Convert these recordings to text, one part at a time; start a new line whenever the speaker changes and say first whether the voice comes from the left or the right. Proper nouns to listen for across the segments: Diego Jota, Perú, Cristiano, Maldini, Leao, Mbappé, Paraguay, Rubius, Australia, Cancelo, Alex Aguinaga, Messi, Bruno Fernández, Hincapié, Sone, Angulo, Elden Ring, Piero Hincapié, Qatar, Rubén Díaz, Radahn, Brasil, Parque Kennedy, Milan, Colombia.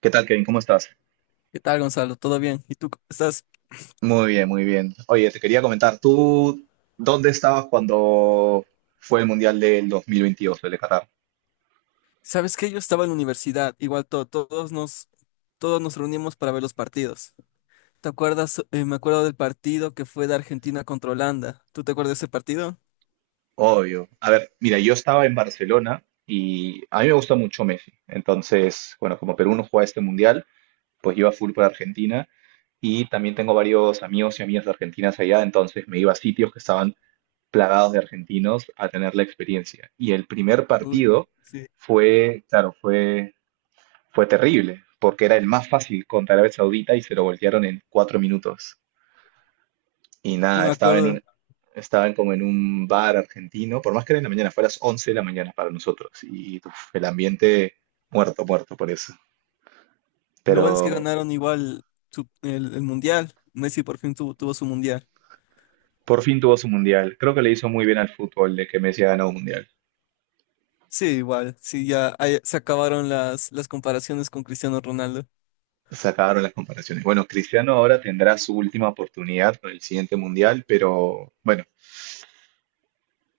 right: ¿Qué tal, Kevin? ¿Cómo estás?
left: ¿Qué tal, Gonzalo? ¿Todo bien? ¿Y tú cómo estás?
right: Muy bien, muy bien. Oye, te quería comentar, ¿tú dónde estabas cuando fue el Mundial del 2022, el de Qatar?
left: ¿Sabes qué? Yo estaba en la universidad, igual todos nos reunimos para ver los partidos. ¿Te acuerdas? Me acuerdo del partido que fue de Argentina contra Holanda. ¿Tú te acuerdas de ese partido?
right: Obvio. A ver, mira, yo estaba en Barcelona y a mí me gusta mucho Messi. Entonces, bueno, como Perú no juega este Mundial, pues iba full por Argentina y también tengo varios amigos y amigas de argentinas allá, entonces me iba a sitios que estaban plagados de argentinos a tener la experiencia. Y el primer
left: Uy,
right: partido
left: sí,
right: fue, claro, fue terrible, porque era el más fácil contra Arabia Saudita y se lo voltearon en 4 minutos. Y
left: sí
right: nada,
left: me acuerdo.
right: estaban como en un bar argentino, por más que era en la mañana, fue a las 11 de la mañana para nosotros. Y uf, el ambiente muerto, muerto por eso.
left: Lo bueno es que
right: Pero
left: ganaron igual el Mundial. Messi por fin tuvo, tuvo su Mundial.
right: por fin tuvo su mundial. Creo que le hizo muy bien al fútbol de que Messi ha ganado un mundial.
left: Sí, igual. Sí, ya ahí se acabaron las comparaciones con Cristiano Ronaldo.
right: Se acabaron las comparaciones. Bueno, Cristiano ahora tendrá su última oportunidad con el siguiente mundial, pero bueno,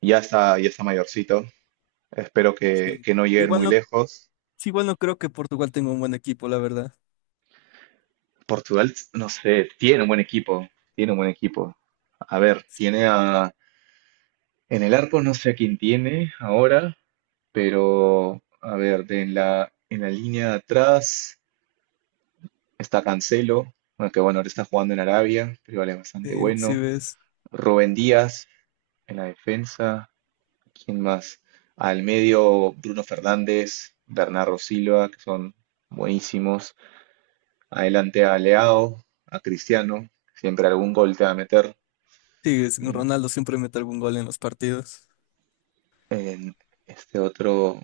right: ya está mayorcito. Espero que,
left: Sí.
right: que no lleguen
left: Igual
right: muy
left: no,
right: lejos.
left: sí, igual no creo que Portugal tenga un buen equipo, la verdad.
right: Portugal, no sé, tiene un buen equipo, tiene un buen equipo. A ver,
left: Sí,
right: tiene a... En el arco no sé a quién tiene ahora, pero a ver, en la línea de atrás está Cancelo, bueno, que bueno, ahora está jugando en Arabia, pero igual es bastante
left: sí, sí
right: bueno.
left: ves.
right: Rubén Díaz en la defensa, ¿quién más? Al medio Bruno Fernández, Bernardo Silva, que son buenísimos. Adelante a Leao, a Cristiano, siempre algún gol te va a meter.
left: Sí,
right: Y
left: Ronaldo siempre mete algún gol en los partidos.
right: en este otro,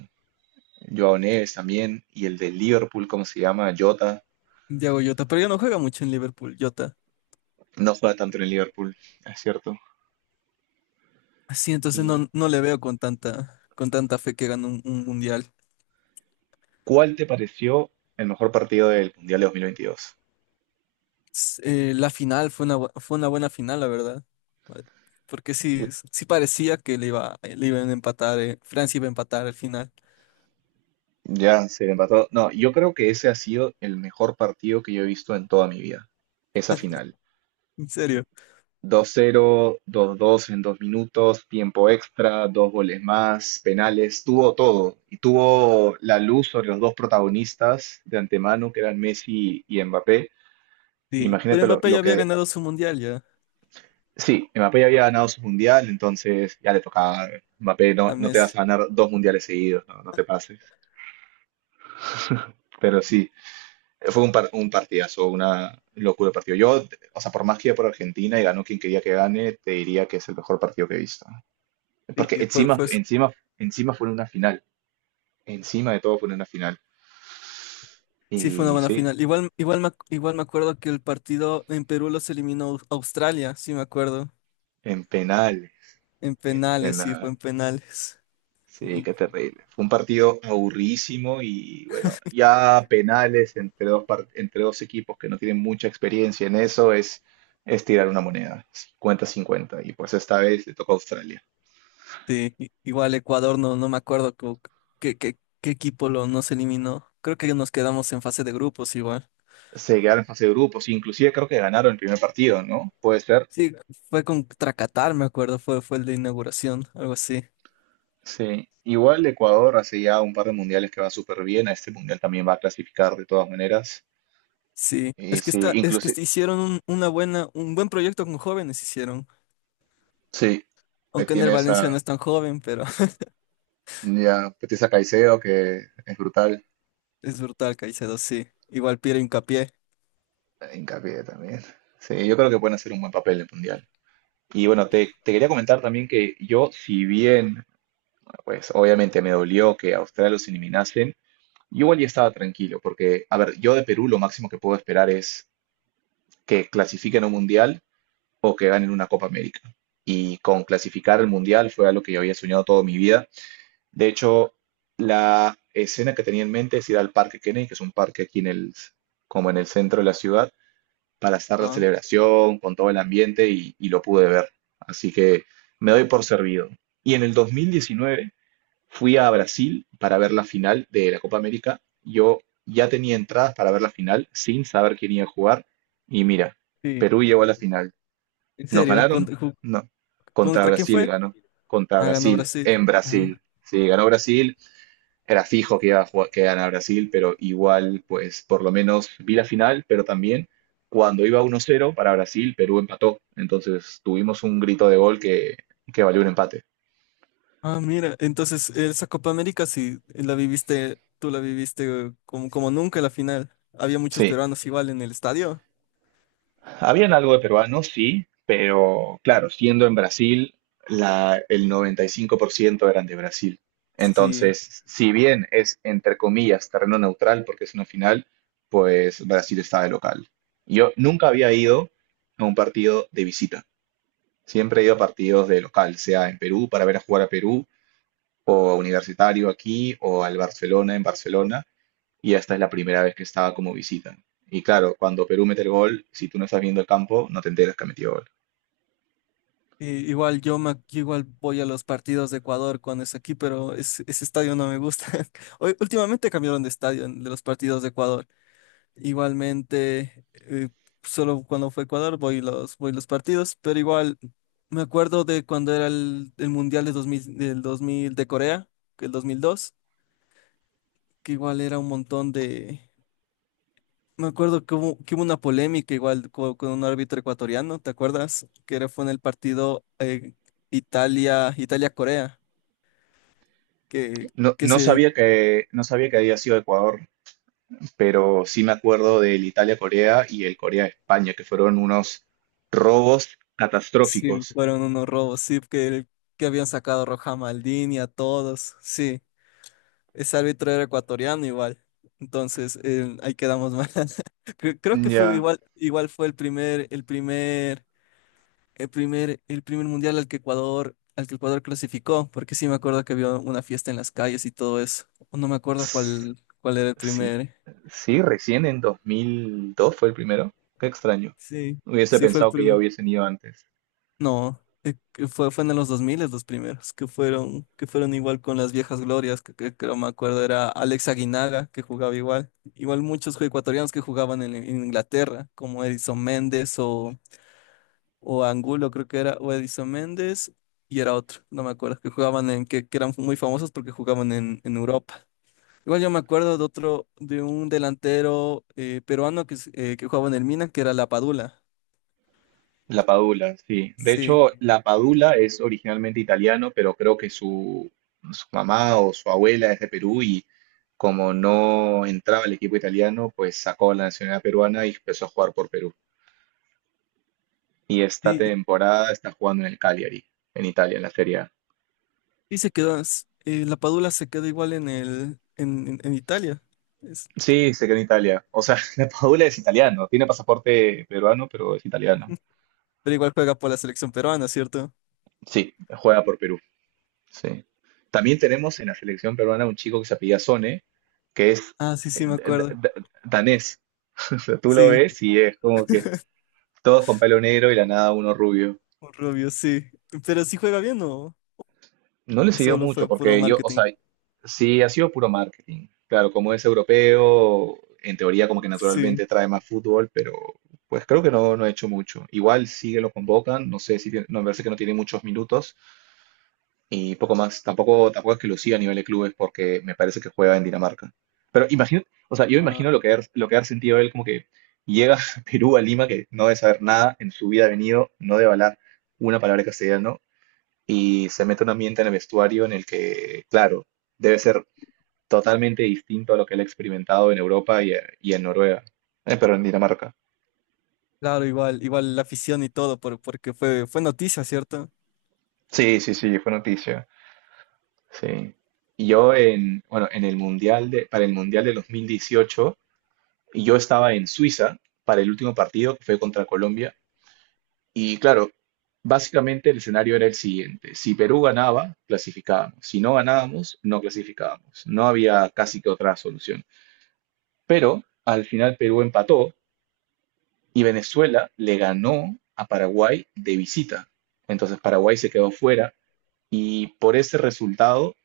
right: Joao Neves también, y el de Liverpool, ¿cómo se llama? Jota,
left: Diego Jota, pero ya no juega mucho en Liverpool, Jota.
right: no juega tanto en el Liverpool, es cierto.
left: Sí, entonces
right: ¿Y
left: no, no le veo con tanta fe que gane un mundial.
right: cuál te pareció el mejor partido del Mundial de 2022?
left: La final fue una buena final, la verdad. Porque
right: L-
left: sí, sí parecía que le iban a empatar, Francia iba a empatar al final.
right: Ya se empató. No, yo creo que ese ha sido el mejor partido que yo he visto en toda mi vida, esa final.
left: En serio,
right: 2-0, 2-2 en 2 minutos, tiempo extra, dos goles más, penales, tuvo todo. Y tuvo la luz sobre los dos protagonistas de antemano, que eran Messi y Mbappé.
left: sí. Pero
right: Imagínate lo,
left: Mbappé ya
right: lo
left: había
right: que...
left: ganado su mundial ya
right: Sí, Mbappé ya había ganado su mundial, entonces ya le tocaba. Mbappé, no,
left: a
right: no te vas
left: Messi.
right: a ganar dos mundiales seguidos, no, no te pases. Pero sí, fue un partidazo, una locura de partido. Yo, o sea, por más que iba por Argentina y ganó quien quería que gane, te diría que es el mejor partido que he visto.
left: Sí,
right: Porque
left: fue,
right: encima,
left: fue, su-
right: encima, encima fue en una final. Encima de todo fue en una final.
left: sí, fue una
right: Y
left: buena
right: sí,
left: final. Igual me acuerdo que el partido en Perú los eliminó Australia, sí me acuerdo.
right: en penales,
left: En
right: en
left: penales, sí, fue
right: penales.
left: en penales.
right: Sí,
left: Y-
right: qué terrible. Fue un partido aburridísimo y bueno, ya penales entre dos equipos que no tienen mucha experiencia en eso es tirar una moneda, 50 cincuenta. Y pues esta vez le tocó a Australia.
left: Sí, igual Ecuador, no, no me acuerdo qué equipo lo nos eliminó. Creo que nos quedamos en fase de grupos igual.
right: Se quedaron en fase de grupos, inclusive creo que ganaron el primer partido, ¿no? Puede ser.
left: Sí, fue contra Qatar, me acuerdo, fue el de inauguración, algo así.
right: Sí, igual Ecuador hace ya un par de mundiales que va súper bien, a este mundial también va a clasificar de todas maneras.
left: Sí,
right: Y sí,
left: es que
right: inclusive,
left: hicieron un buen proyecto con jóvenes hicieron.
right: sí, ahí
left: Aunque en el
right: tienes
left: Valencia
right: a,
left: no es tan joven, pero
right: ya, tienes a Caicedo que es brutal,
left: es brutal, Caicedo, sí. Igual Piero Hincapié.
right: hincapié también. Sí, yo creo que pueden hacer un buen papel en el mundial. Y bueno, te quería comentar también que yo, si bien, pues obviamente me dolió que a Australia los eliminasen, yo igual ya estaba tranquilo, porque, a ver, yo de Perú lo máximo que puedo esperar es que clasifiquen a un mundial o que ganen una Copa América. Y con clasificar al Mundial fue algo que yo había soñado toda mi vida. De hecho, la escena que tenía en mente es ir al Parque Kennedy, que es un parque aquí en el, como en el centro de la ciudad, para estar la
left: Ah,
right: celebración, con todo el ambiente y lo pude ver. Así que me doy por servido. Y en el 2019 fui a Brasil para ver la final de la Copa América. Yo ya tenía entradas para ver la final sin saber quién iba a jugar. Y mira,
left: sí.
right: Perú llegó a la final.
left: En
right: ¿Nos
left: serio,
right: ganaron?
left: ¿Contra, ju-
right: No. Contra
left: contra quién
right: Brasil
left: fue?
right: ganó. Contra
left: Ah, ganó
right: Brasil,
left: Brasil.
right: en
left: Ah.
right: Brasil. Sí, ganó Brasil. Era fijo que iba a jugar- que ganara Brasil, pero igual, pues por lo menos vi la final, pero también cuando iba 1-0 para Brasil, Perú empató. Entonces tuvimos un grito de gol que valió un empate.
left: Ah, mira, entonces esa Copa América sí la viviste, tú la viviste como nunca la final. Había muchos
right: Sí.
left: peruanos igual en el estadio.
right: Habían algo de peruanos, sí, pero claro, siendo en Brasil, el 95% eran de Brasil.
left: Sí,
right: Entonces, si bien es, entre comillas, terreno neutral porque es una final, pues Brasil está de local. Yo nunca había ido a un partido de visita. Siempre he ido a partidos de local, sea en Perú para ver a jugar a Perú, o a Universitario aquí, o al Barcelona en Barcelona, y esta es la primera vez que estaba como visita. Y claro, cuando Perú mete el gol, si tú no estás viendo el campo, no te enteras que ha metido gol.
left: igual yo, igual voy a los partidos de Ecuador cuando es aquí, pero ese estadio no me gusta. Últimamente cambiaron de estadio de los partidos de Ecuador. Igualmente, solo cuando fue Ecuador voy los partidos, pero igual me acuerdo de cuando era el Mundial de 2000 del 2000 de Corea, el 2002. Que igual era un montón de... Me acuerdo que hubo una polémica igual con un árbitro ecuatoriano, ¿te acuerdas? Fue en el partido Italia-Corea, que,
right: No,
left: que
right: no
left: se
right: sabía que, no sabía que había sido Ecuador, pero sí me acuerdo del Italia-Corea y el Corea-España, que fueron unos robos
left: Sí,
right: catastróficos.
left: fueron unos robos, sí, que habían sacado a Roja Maldini a todos, sí. Ese árbitro era ecuatoriano igual. Entonces, ahí quedamos mal. Creo que fue
right: Ya.
left: igual fue el primer mundial al que Ecuador, clasificó, porque sí me acuerdo que había una fiesta en las calles y todo eso. O no me acuerdo
right: Ts-
left: cuál era el
right: Sí,
left: primer.
right: sí, recién en 2002 fue el primero. Qué extraño.
left: Sí,
right: Hubiese
left: sí fue el
right: pensado que ya
left: primer.
right: hubiesen ido antes.
left: No, que fue en los 2000 los primeros, que fueron igual con las viejas glorias, que creo me acuerdo era Alex Aguinaga, que jugaba igual. Igual muchos ecuatorianos que jugaban en Inglaterra, como Edison Méndez o Angulo creo que era, o Edison Méndez, y era otro, no me acuerdo, que jugaban que eran muy famosos porque jugaban en Europa. Igual yo me acuerdo de otro, de un delantero peruano que jugaba en el Milan, que era La Padula.
right: La Padula, sí. De
left: Sí,
right: hecho, la Padula es originalmente italiano, pero creo que su mamá o su abuela es de Perú y como no entraba al equipo italiano, pues sacó la nacionalidad peruana y empezó a jugar por Perú. Y esta
left: y,
right: temporada está jugando en el Cagliari, en Italia, en la Serie A.
left: y La Padula se quedó igual en el, en Italia, es-
right: Sí, se quedó en Italia. O sea, la Padula es italiano, tiene pasaporte peruano, pero es italiano.
left: pero igual juega por la selección peruana, ¿cierto?
right: Sí, juega por Perú. Sí. También tenemos en la selección peruana un chico que se apellida Sone, que es
left: Ah, sí,
right: eh,
left: sí, me
right: da- da-
left: acuerdo.
right: da- danés. O sea, tú lo
left: Sí,
right: ves y es como que todos con pelo negro y la nada uno rubio.
left: un rubio, sí. Pero sí juega bien
right: No le
left: o
right: siguió
left: solo
right: mucho
left: fue puro
right: porque yo, o
left: marketing.
right: sea, sí ha sido puro marketing. Claro, como es europeo, en teoría como que
left: Sí.
right: naturalmente trae más fútbol, pero pues creo que no, no ha hecho mucho. Igual sí que lo convocan, no sé si no, me parece que no tiene muchos minutos. Y poco más. Tampoco, tampoco es que lo lucía a nivel de clubes porque me parece que juega en Dinamarca. Pero imagino, o sea, yo imagino lo que ha sentido él como que llega a Perú, a Lima, que no debe saber nada, en su vida ha venido, no debe hablar una palabra de castellano, y se mete en un ambiente en el vestuario en el que, claro, debe ser totalmente distinto a lo que él ha experimentado en Europa y en Noruega, pero en Dinamarca.
left: Claro, igual la afición y todo, porque fue noticia, ¿cierto?
right: Sí, sí, sí, fue noticia. Sí. Y yo bueno, en el mundial de, para el mundial de 2018 y yo estaba en Suiza para el último partido que fue contra Colombia y claro, básicamente el escenario era el siguiente. Si Perú ganaba, clasificábamos. Si no ganábamos, no clasificábamos. No había casi que otra solución. Pero al final Perú empató y Venezuela le ganó a Paraguay de visita. Entonces Paraguay se quedó fuera y por ese resultado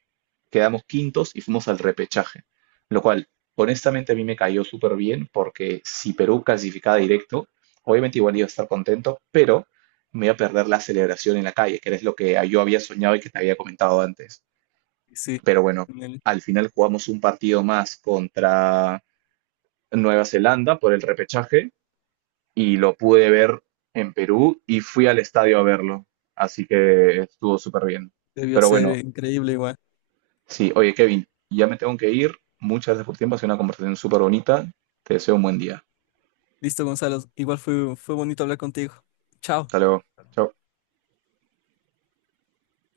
right: quedamos quintos y fuimos al repechaje, lo cual honestamente a mí me cayó súper bien porque si Perú clasificaba directo, obviamente igual iba a estar contento, pero me iba a perder la celebración en la calle, que es lo que yo había soñado y que te había comentado antes.
left: Sí,
right: Pero bueno,
left: en el-
right: al final jugamos un partido más contra Nueva Zelanda por el repechaje y lo pude ver en Perú y fui al estadio a verlo, así que estuvo súper bien.
left: debió
right: Pero
left: ser
right: bueno.
left: increíble igual.
right: Sí, oye Kevin, ya me tengo que ir. Muchas gracias por tu tiempo, ha sido una conversación súper bonita. Te deseo un buen día.
left: Listo, Gonzalo, igual fue bonito hablar contigo. Chao.
right: Hasta luego. Chao.